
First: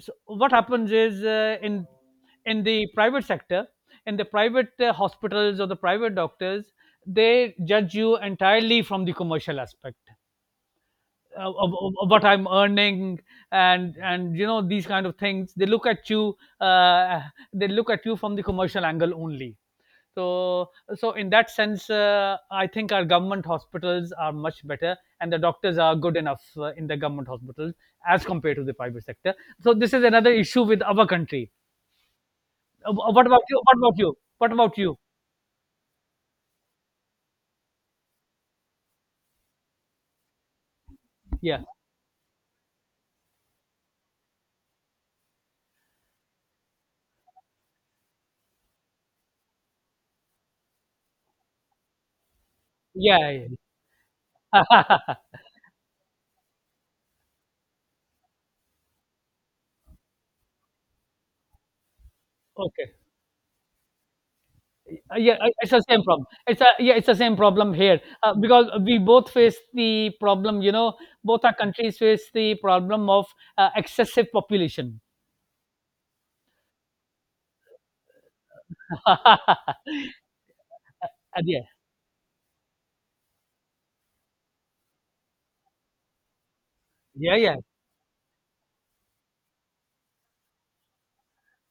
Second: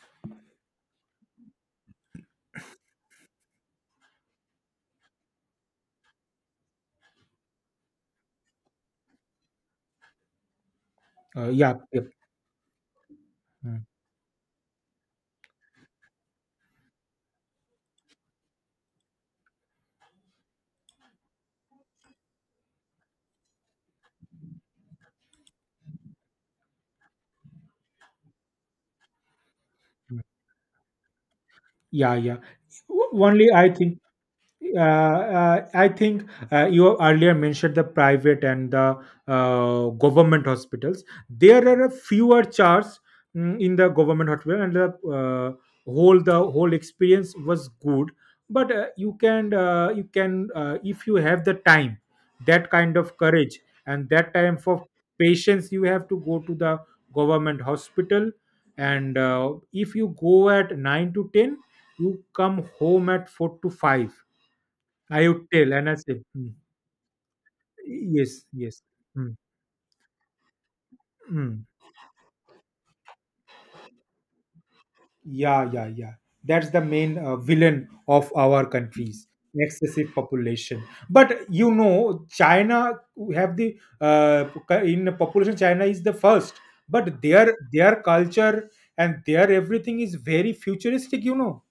Speaker 2: So what happens is, in the private sector, in the private hospitals or the private doctors, they judge you entirely from the commercial aspect of,
Speaker 1: Yeah, yep.
Speaker 2: of what I'm earning,
Speaker 1: Hmm.
Speaker 2: and you know, these kind of things. They look at you. They look at you from the commercial angle only. So so in that sense, I think our government hospitals are much better, and the doctors are good enough in the government hospitals as compared to the private sector. So this is
Speaker 1: Hmm.
Speaker 2: another issue with our country.
Speaker 1: Yeah, yeah.
Speaker 2: What about
Speaker 1: Only
Speaker 2: you?
Speaker 1: I
Speaker 2: What
Speaker 1: think,
Speaker 2: about you? What about
Speaker 1: uh,
Speaker 2: you?
Speaker 1: uh, I think you earlier mentioned the private and the government hospitals.
Speaker 2: Yeah,
Speaker 1: There are a fewer charges in the government hospital, and the uh, whole experience was good. But you can if you have the time, that kind of
Speaker 2: yeah,
Speaker 1: courage and that time for
Speaker 2: yeah.
Speaker 1: patience, you have to go to the government hospital. And if you go at 9 to 10, you come
Speaker 2: Okay.
Speaker 1: home at 4 to 5. I
Speaker 2: Yeah,
Speaker 1: would
Speaker 2: it's
Speaker 1: tell
Speaker 2: the
Speaker 1: and I
Speaker 2: same
Speaker 1: say,
Speaker 2: problem.
Speaker 1: mm,
Speaker 2: It's a Yeah, it's the same problem here,
Speaker 1: yes,
Speaker 2: because
Speaker 1: yes.
Speaker 2: we both
Speaker 1: Mm,
Speaker 2: face the problem. You know, both our
Speaker 1: mm.
Speaker 2: countries face the problem of excessive population.
Speaker 1: Yeah, yeah, yeah. That's the main villain of our countries, excessive population. But
Speaker 2: And yeah,
Speaker 1: China have the uh, in population, China is the first, but
Speaker 2: yeah,
Speaker 1: their
Speaker 2: yeah,
Speaker 1: their culture and their everything is very futuristic.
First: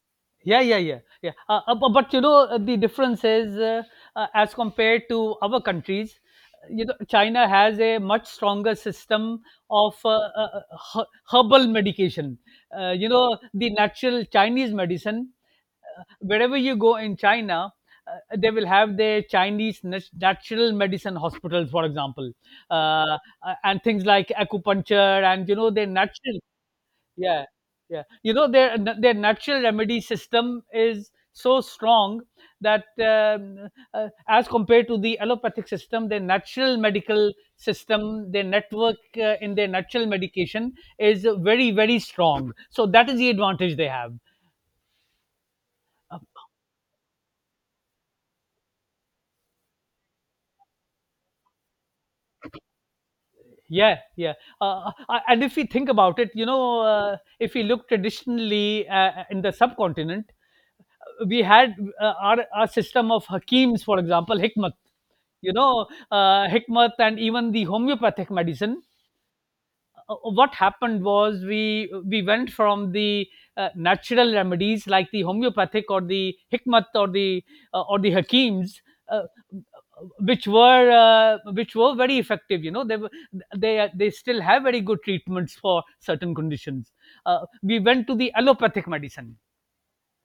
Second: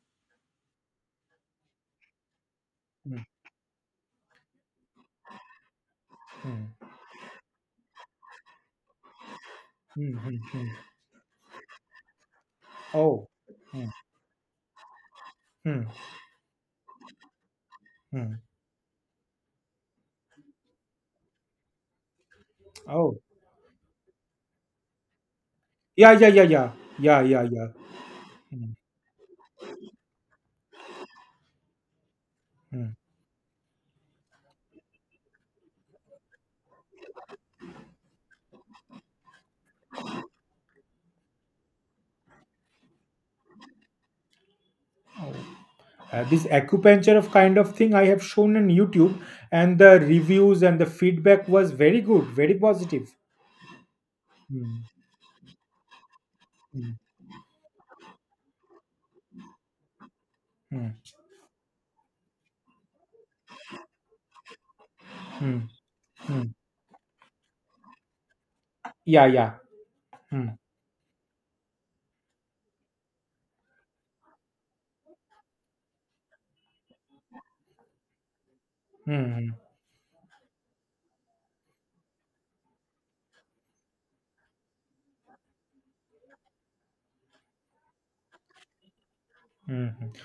Speaker 2: yeah, yeah, yeah, yeah. But you know, the difference
Speaker 1: Mm,
Speaker 2: is, as compared to our countries. You
Speaker 1: mm,
Speaker 2: know, China has a much stronger system of
Speaker 1: mm, mm, mm.
Speaker 2: herbal medication. You
Speaker 1: Oh.
Speaker 2: know, the
Speaker 1: Mm,
Speaker 2: natural Chinese medicine,
Speaker 1: mm,
Speaker 2: wherever you go in China,
Speaker 1: mm.
Speaker 2: they will have their Chinese natural medicine hospitals, for example. uh, uh,
Speaker 1: Oh,
Speaker 2: and things like acupuncture and, you know, their
Speaker 1: yeah, yeah,
Speaker 2: natural,
Speaker 1: yeah, yeah, yeah, yeah,
Speaker 2: yeah,
Speaker 1: yeah.
Speaker 2: yeah, you know,
Speaker 1: Mm,
Speaker 2: their natural remedy system is so strong that
Speaker 1: mm.
Speaker 2: as compared to the allopathic system, their natural medical system, their network in their natural medication is very, very strong. So that is the advantage they have.
Speaker 1: Oh. This acupuncture of kind of thing I have shown on YouTube, and the reviews and the feedback was very good, very positive.
Speaker 2: Yeah, yeah.
Speaker 1: Mm,
Speaker 2: And if we think about it, you know,
Speaker 1: mm,
Speaker 2: if we look traditionally in the subcontinent,
Speaker 1: mm,
Speaker 2: we had our system of Hakims, for example, Hikmat. You
Speaker 1: mm,
Speaker 2: know,
Speaker 1: mm.
Speaker 2: Hikmat and even the homeopathic medicine.
Speaker 1: Yeah, yeah.
Speaker 2: What
Speaker 1: Mm,
Speaker 2: happened was, we went from the natural remedies like the homeopathic or the Hikmat or the Hakims. Uh,
Speaker 1: mm,
Speaker 2: which were very effective. You know, they were, they still have very good treatments for certain conditions. We went to the allopathic medicine.
Speaker 1: mm, mm.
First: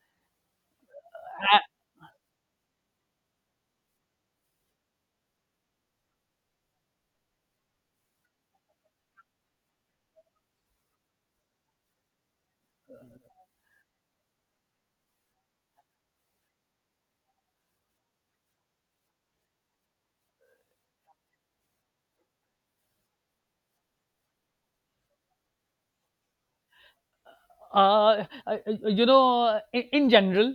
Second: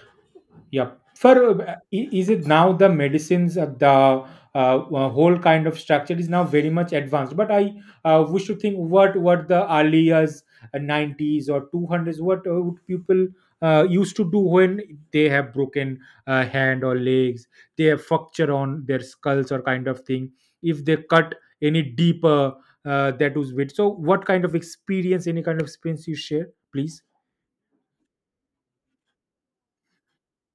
Speaker 1: Yeah. For, is it now the medicines the whole kind of structure is now very much advanced. But I we should think what the earliest nineties or two hundreds, what would people used to do when they have broken hand or legs, they have fracture on their skulls or kind of thing. If they cut any deeper, that was with. So what kind of experience, any kind of experience you share, please?
Speaker 2: uh, uh, uh, you know, in general,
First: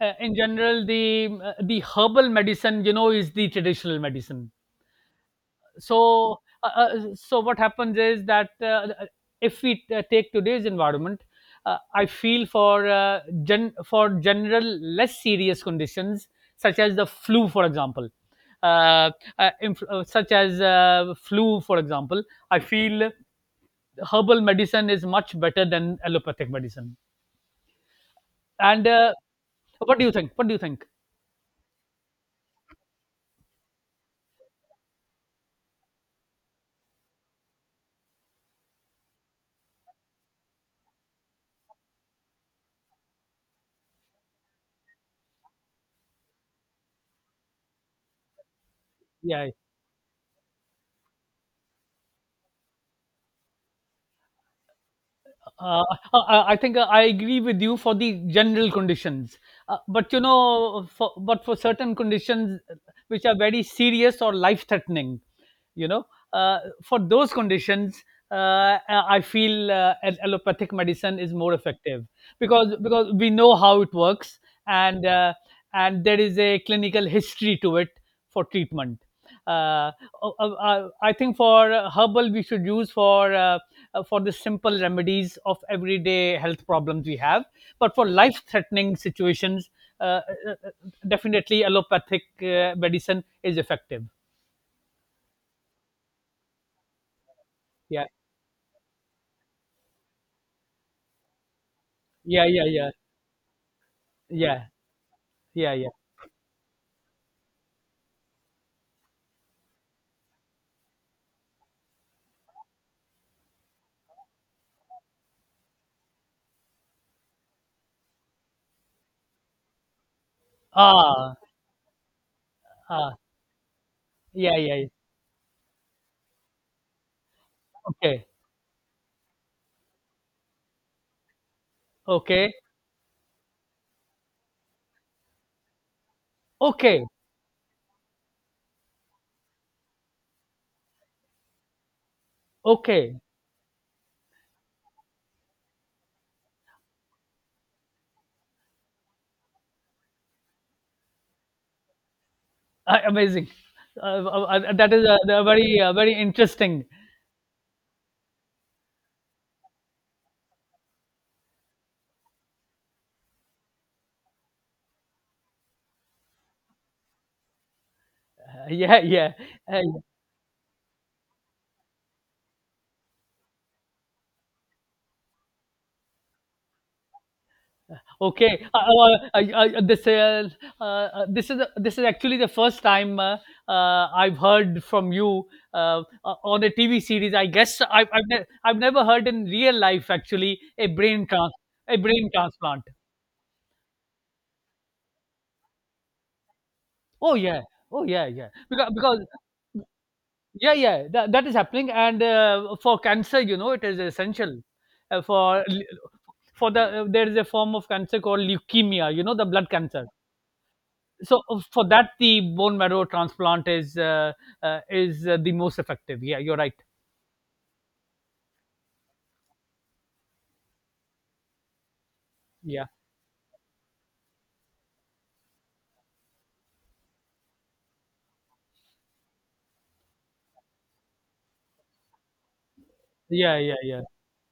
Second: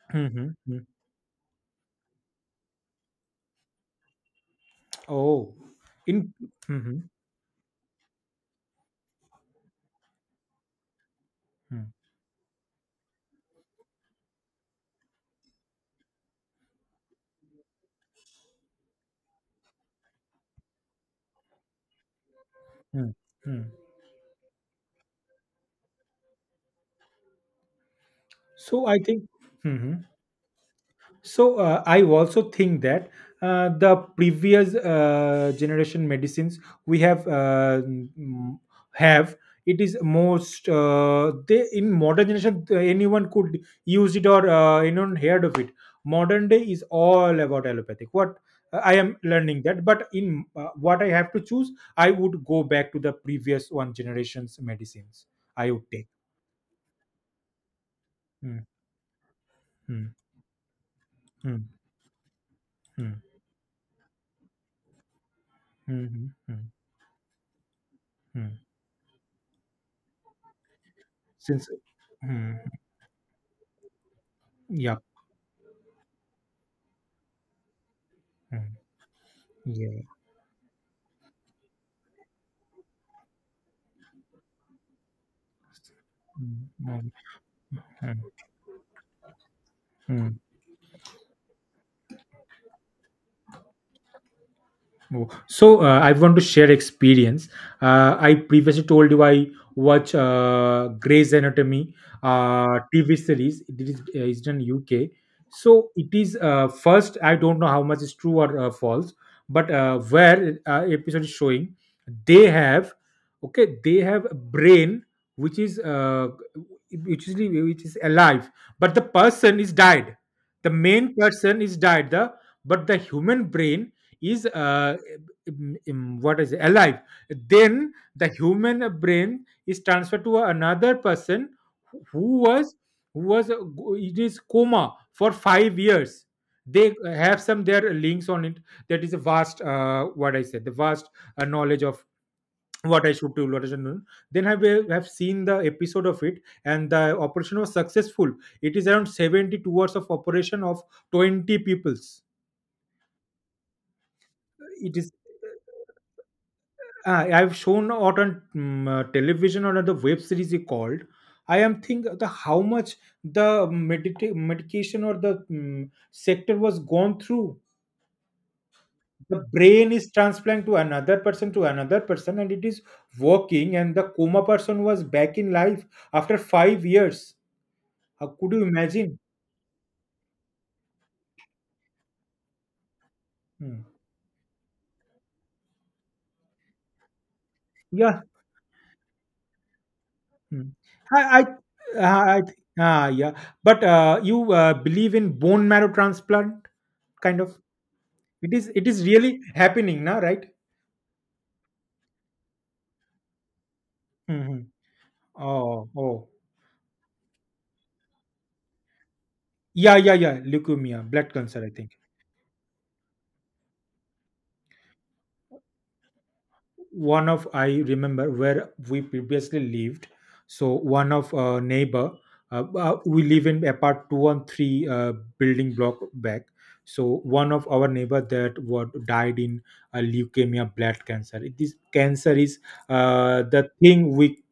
Speaker 2: in
Speaker 1: Hmm.
Speaker 2: general, the herbal medicine, you know, is the traditional medicine.
Speaker 1: Oh, in.
Speaker 2: So
Speaker 1: Mhm.
Speaker 2: so what happens is that, if we take today's environment,
Speaker 1: Mm,
Speaker 2: I feel for for general, less serious conditions, such as the flu, for example, uh, inf- such as flu for example I feel
Speaker 1: mm, mm.
Speaker 2: herbal medicine is much better than allopathic medicine.
Speaker 1: So
Speaker 2: And
Speaker 1: I think.
Speaker 2: what
Speaker 1: Mhm.
Speaker 2: do you think? What do you think?
Speaker 1: So I also think that the previous generation medicines we have, have, it is most, they in modern generation, anyone could use it or anyone heard of it. Modern day is all about allopathic. What I am
Speaker 2: Yeah, yeah.
Speaker 1: learning that, but in what I have to choose, I would go back to the previous one generation's medicines. I
Speaker 2: Uh,
Speaker 1: would take.
Speaker 2: I think I agree with you for the
Speaker 1: Mm,
Speaker 2: general conditions, but
Speaker 1: mm,
Speaker 2: you know, but for
Speaker 1: mm,
Speaker 2: certain conditions
Speaker 1: mm.
Speaker 2: which are very serious or life-threatening, you know,
Speaker 1: Mhm,
Speaker 2: uh,
Speaker 1: mhm,
Speaker 2: for those conditions,
Speaker 1: mhm.
Speaker 2: I feel allopathic medicine is more
Speaker 1: Since
Speaker 2: effective,
Speaker 1: mhm,
Speaker 2: because we know how it works,
Speaker 1: yep.
Speaker 2: and uh, and there is a clinical history to it for
Speaker 1: Mm,
Speaker 2: treatment. Uh,
Speaker 1: yeah.
Speaker 2: I think for herbal, we should use for the simple remedies of everyday health
Speaker 1: Mm,
Speaker 2: problems
Speaker 1: mm,
Speaker 2: we have. But for
Speaker 1: mm,
Speaker 2: life threatening situations, uh,
Speaker 1: mm.
Speaker 2: uh, uh, definitely allopathic medicine is effective.
Speaker 1: Oh, so I want to share experience.
Speaker 2: Yeah,
Speaker 1: I previously told you I watch Grey's Anatomy
Speaker 2: yeah, yeah, yeah,
Speaker 1: TV series. It's in
Speaker 2: yeah,
Speaker 1: UK.
Speaker 2: yeah, yeah.
Speaker 1: So it is first. I don't know how much is true or false, but where episode is showing, they have, okay. They have a brain which is uh, which is alive, but the person is died. The main
Speaker 2: Ah,
Speaker 1: person is died. The But the
Speaker 2: ah,
Speaker 1: human brain is,
Speaker 2: yeah, yeah, yeah.
Speaker 1: what is it? Alive. Then the
Speaker 2: Okay,
Speaker 1: human brain is transferred to another person, who
Speaker 2: okay,
Speaker 1: was who was in his coma for 5 years. They
Speaker 2: okay,
Speaker 1: have some their links on it. That is a vast, what I said, the vast knowledge of what i
Speaker 2: okay.
Speaker 1: should do what i should do Then have seen the episode of it, and the operation was successful. It is around 72 hours of operation of 20 peoples.
Speaker 2: Ah, amazing. That
Speaker 1: It
Speaker 2: is
Speaker 1: is
Speaker 2: a very, uh, very interesting.
Speaker 1: I've shown out on television or on the web series he called. I am think the how much the medication or the sector was gone through.
Speaker 2: Yeah, yeah,
Speaker 1: The
Speaker 2: uh,
Speaker 1: brain is transplant to another person, and it is working. And the coma person was back in life after 5 years. How could you
Speaker 2: okay,
Speaker 1: imagine?
Speaker 2: this uh, this is, this is actually the first time
Speaker 1: Hmm.
Speaker 2: I've heard from you on a TV series. I guess
Speaker 1: Yeah.
Speaker 2: I've never heard in real life actually
Speaker 1: Hmm.
Speaker 2: a
Speaker 1: I,
Speaker 2: brain
Speaker 1: I,
Speaker 2: trans a
Speaker 1: I,
Speaker 2: brain
Speaker 1: I
Speaker 2: transplant.
Speaker 1: ah, yeah. But you believe in bone marrow transplant,
Speaker 2: Oh
Speaker 1: kind of?
Speaker 2: yeah, oh yeah, yeah.
Speaker 1: It is it
Speaker 2: Because
Speaker 1: is really happening now, right?
Speaker 2: yeah, yeah, that, that is happening. And for cancer, you know, it is essential
Speaker 1: Hmm.
Speaker 2: uh, for
Speaker 1: Oh, oh,
Speaker 2: for the there is a form of cancer called leukemia. You know, the blood
Speaker 1: yeah,
Speaker 2: cancer.
Speaker 1: yeah, yeah. Leukemia, blood
Speaker 2: So
Speaker 1: cancer. I
Speaker 2: for
Speaker 1: think
Speaker 2: that, the bone marrow transplant is the most effective. Yeah, you're right.
Speaker 1: one of I remember where we previously lived. So one of neighbor,
Speaker 2: Yeah,
Speaker 1: we live in apart two and three building block back. So one of our neighbor that what died in leukemia, blood cancer. This cancer is
Speaker 2: yeah,
Speaker 1: the
Speaker 2: yeah, yeah,
Speaker 1: thing we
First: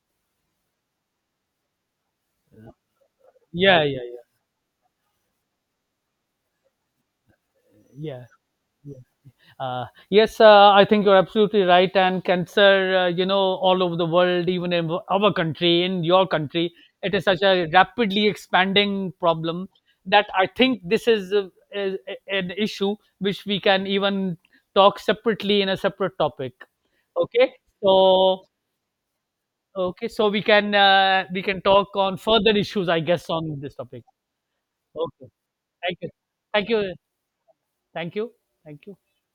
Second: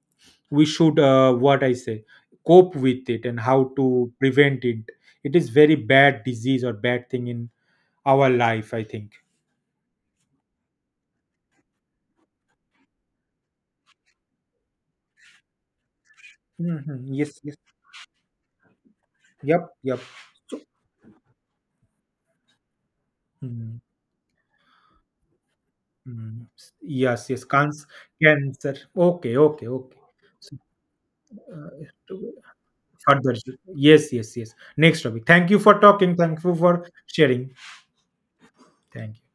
Speaker 1: we should, what I say, cope with it and how
Speaker 2: yeah, yeah,
Speaker 1: to
Speaker 2: yeah,
Speaker 1: prevent it. It is very bad disease or bad thing in
Speaker 2: yeah,
Speaker 1: our life, I
Speaker 2: yeah.
Speaker 1: think.
Speaker 2: Uh, yes, I think you're absolutely right. And cancer, you know, all over the world, even in our country, in your country,
Speaker 1: Mhm.
Speaker 2: it is
Speaker 1: Yes,
Speaker 2: such
Speaker 1: yes.
Speaker 2: a rapidly expanding problem
Speaker 1: Yep, yep.
Speaker 2: that I think this is, is an issue which we
Speaker 1: Mm,
Speaker 2: can even talk separately in a separate
Speaker 1: mm.
Speaker 2: topic.
Speaker 1: Yes, yes.
Speaker 2: Okay, so
Speaker 1: Cancer. Okay, okay, okay.
Speaker 2: Okay, so
Speaker 1: So,
Speaker 2: we can talk on
Speaker 1: to-
Speaker 2: further issues, I guess,
Speaker 1: further,
Speaker 2: on this topic.
Speaker 1: yes, yes, yes. Next topic.
Speaker 2: Okay,
Speaker 1: Thank you for
Speaker 2: thank you,
Speaker 1: talking, thank you
Speaker 2: thank
Speaker 1: for
Speaker 2: you,
Speaker 1: sharing,
Speaker 2: thank you, thank you.
Speaker 1: thank you.